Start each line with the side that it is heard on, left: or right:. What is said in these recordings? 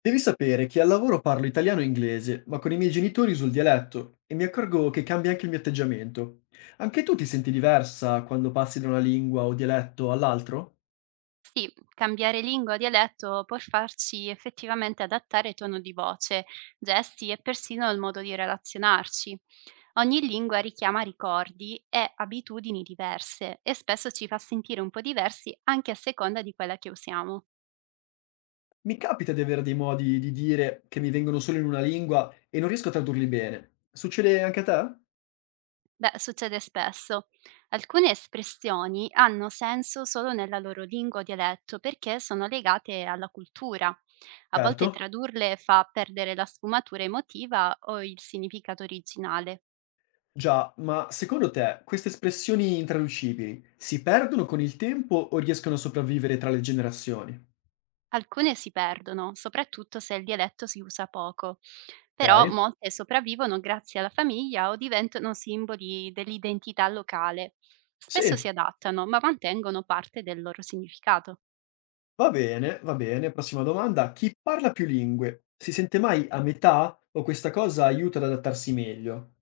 left: Devi sapere che al lavoro parlo italiano e inglese, ma con i miei genitori uso il dialetto e mi accorgo che cambia anche il mio atteggiamento. Anche tu ti senti diversa quando passi da una lingua o dialetto all'altro?
right: Sì, cambiare lingua o dialetto può farci effettivamente adattare tono di voce, gesti e persino il modo di relazionarci. Ogni lingua richiama ricordi e abitudini diverse e spesso ci fa sentire un po' diversi anche a seconda di quella che usiamo.
left: Mi capita di avere dei modi di dire che mi vengono solo in una lingua e non riesco a tradurli bene. Succede anche a te?
right: Beh, succede spesso. Alcune espressioni hanno senso solo nella loro lingua o dialetto perché sono legate alla cultura. A volte
left: Certo.
right: tradurle fa perdere la sfumatura emotiva o il significato originale.
left: Già, ma secondo te queste espressioni intraducibili si perdono con il tempo o riescono a sopravvivere tra le generazioni?
right: Alcune si perdono, soprattutto se il dialetto si usa poco, però
left: Ok.
right: molte sopravvivono grazie alla famiglia o diventano simboli dell'identità locale. Spesso si
left: Sì.
right: adattano, ma mantengono parte del loro significato.
left: Va bene, va bene. Prossima domanda: chi parla più lingue si sente mai a metà o questa cosa aiuta ad adattarsi meglio?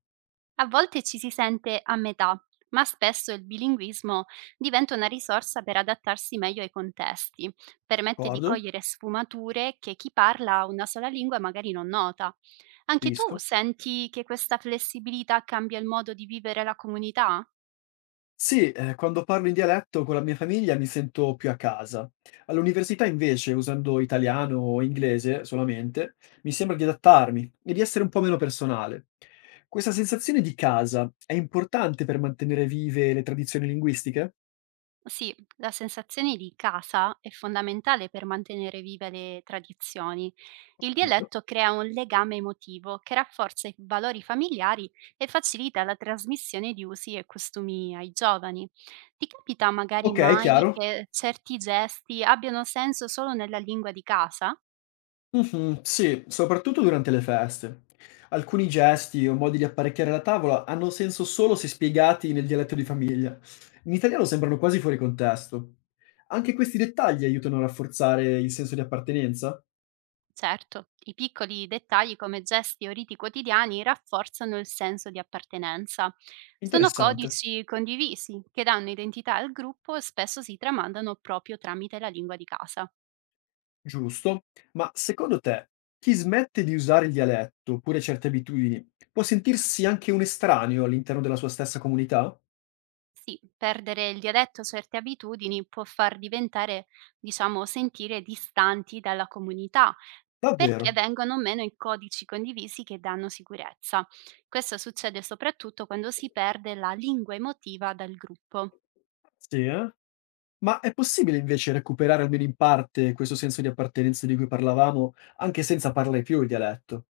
right: A volte ci si sente a metà, ma spesso il bilinguismo diventa una risorsa per adattarsi meglio ai contesti, permette di
left: D'accordo?
right: cogliere sfumature che chi parla una sola lingua magari non nota. Anche tu
left: Capisco.
right: senti che questa flessibilità cambia il modo di vivere la comunità?
left: Sì, quando parlo in dialetto con la mia famiglia mi sento più a casa. All'università invece, usando italiano o inglese solamente, mi sembra di adattarmi e di essere un po' meno personale. Questa sensazione di casa è importante per mantenere vive le tradizioni linguistiche?
right: Sì, la sensazione di casa è fondamentale per mantenere vive le tradizioni.
left: Ho
right: Il
left: capito.
right: dialetto crea un legame emotivo che rafforza i valori familiari e facilita la trasmissione di usi e costumi ai giovani. Ti capita magari
left: Ok,
right: mai
left: chiaro.
right: che certi gesti abbiano senso solo nella lingua di casa?
left: Mh-mh, sì, soprattutto durante le feste. Alcuni gesti o modi di apparecchiare la tavola hanno senso solo se spiegati nel dialetto di famiglia. In italiano sembrano quasi fuori contesto. Anche questi dettagli aiutano a rafforzare il senso di appartenenza?
right: Certo, i piccoli dettagli come gesti o riti quotidiani rafforzano il senso di appartenenza. Sono
left: Interessante,
right: codici condivisi che danno identità al gruppo e spesso si tramandano proprio tramite la lingua di casa.
left: giusto. Ma secondo te, chi smette di usare il dialetto oppure certe abitudini può sentirsi anche un estraneo all'interno della sua stessa comunità?
right: Sì, perdere il dialetto o certe abitudini può far diventare, diciamo, sentire distanti dalla comunità, perché
left: Davvero?
right: vengono meno i codici condivisi che danno sicurezza. Questo succede soprattutto quando si perde la lingua emotiva dal gruppo.
left: Sì, eh? Ma è possibile invece recuperare almeno in parte questo senso di appartenenza di cui parlavamo, anche senza parlare più il dialetto,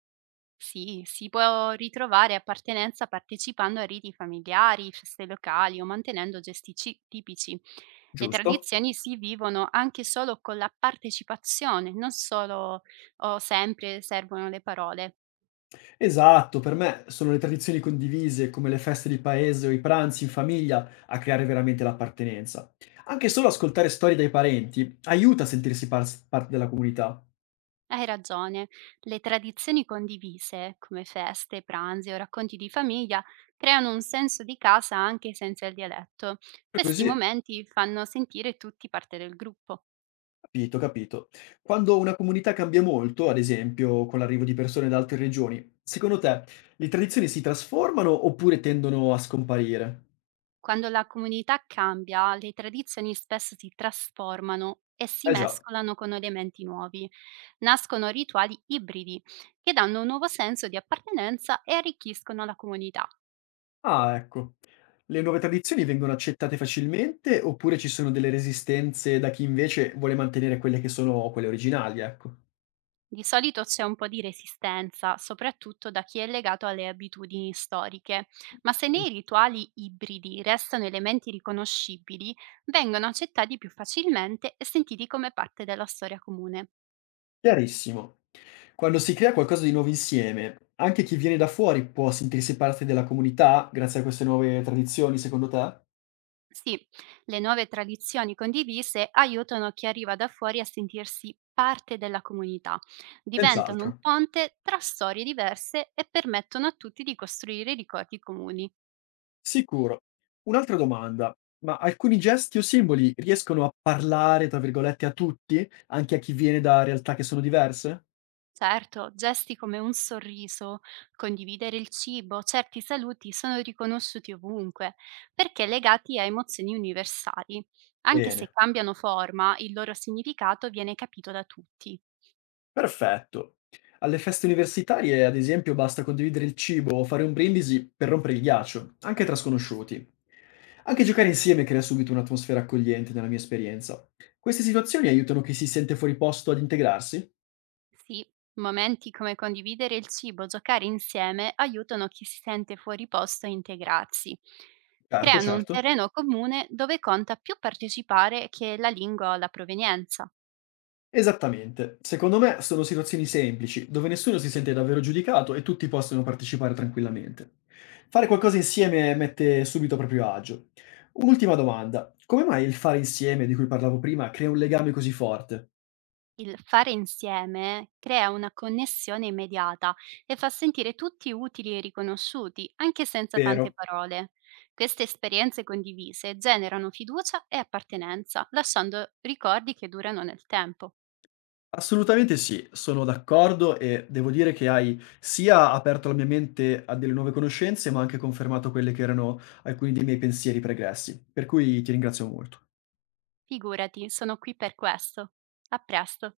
right: Sì, si può ritrovare appartenenza partecipando a riti familiari, feste locali o mantenendo gesti tipici. Le
left: giusto?
right: tradizioni si vivono anche solo con la partecipazione, non solo o sempre servono le parole.
left: Esatto, per me sono le tradizioni condivise, come le feste di paese o i pranzi in famiglia, a creare veramente l'appartenenza. Anche solo ascoltare storie dai parenti aiuta a sentirsi parte della comunità.
right: Hai ragione, le tradizioni condivise, come feste, pranzi o racconti di famiglia, creano un senso di casa anche senza il dialetto. Questi
left: Così,
right: momenti fanno sentire tutti parte del gruppo.
left: capito, capito. Quando una comunità cambia molto, ad esempio con l'arrivo di persone da altre regioni, secondo te le tradizioni si trasformano oppure tendono a scomparire?
right: Quando la comunità cambia, le tradizioni spesso si trasformano e si
left: Eh già.
right: mescolano con elementi nuovi. Nascono rituali ibridi che danno un nuovo senso di appartenenza e arricchiscono la comunità.
left: Ah, ecco. Le nuove tradizioni vengono accettate facilmente oppure ci sono delle resistenze da chi invece vuole mantenere quelle che sono quelle originali, ecco.
right: Di solito c'è un po' di resistenza, soprattutto da chi è legato alle abitudini storiche, ma se nei rituali ibridi restano elementi riconoscibili, vengono accettati più facilmente e sentiti come parte della storia comune.
left: Chiarissimo. Quando si crea qualcosa di nuovo insieme, anche chi viene da fuori può sentirsi parte della comunità grazie a queste nuove tradizioni, secondo te?
right: Sì, le nuove tradizioni condivise aiutano chi arriva da fuori a sentirsi parte della comunità, diventano un
left: Senz'altro.
right: ponte tra storie diverse e permettono a tutti di costruire ricordi comuni.
left: Sicuro. Un'altra domanda, ma alcuni gesti o simboli riescono a parlare, tra virgolette, a tutti, anche a chi viene da realtà che sono diverse?
right: Certo, gesti come un sorriso, condividere il cibo, certi saluti sono riconosciuti ovunque, perché legati a emozioni universali. Anche
left: Bene.
right: se cambiano forma, il loro significato viene capito da tutti.
left: Perfetto. Alle feste universitarie, ad esempio, basta condividere il cibo o fare un brindisi per rompere il ghiaccio, anche tra sconosciuti. Anche giocare insieme crea subito un'atmosfera accogliente, nella mia esperienza. Queste situazioni aiutano chi si sente fuori posto ad integrarsi?
right: Sì, momenti come condividere il cibo, giocare insieme aiutano chi si sente fuori posto a integrarsi.
left: Certo,
right: Creano un
left: certo.
right: terreno comune dove conta più partecipare che la lingua o la provenienza.
left: Esattamente. Secondo me sono situazioni semplici, dove nessuno si sente davvero giudicato e tutti possono partecipare tranquillamente. Fare qualcosa insieme mette subito a proprio agio. Un'ultima domanda. Come mai il fare insieme di cui parlavo prima crea un legame così forte?
right: Il fare insieme crea una connessione immediata e fa sentire tutti utili e riconosciuti, anche senza tante
left: Vero?
right: parole. Queste esperienze condivise generano fiducia e appartenenza, lasciando ricordi che durano nel tempo.
left: Assolutamente sì, sono d'accordo e devo dire che hai sia aperto la mia mente a delle nuove conoscenze, ma anche confermato quelle che erano alcuni dei miei pensieri pregressi. Per cui ti ringrazio molto.
right: Figurati, sono qui per questo. A presto.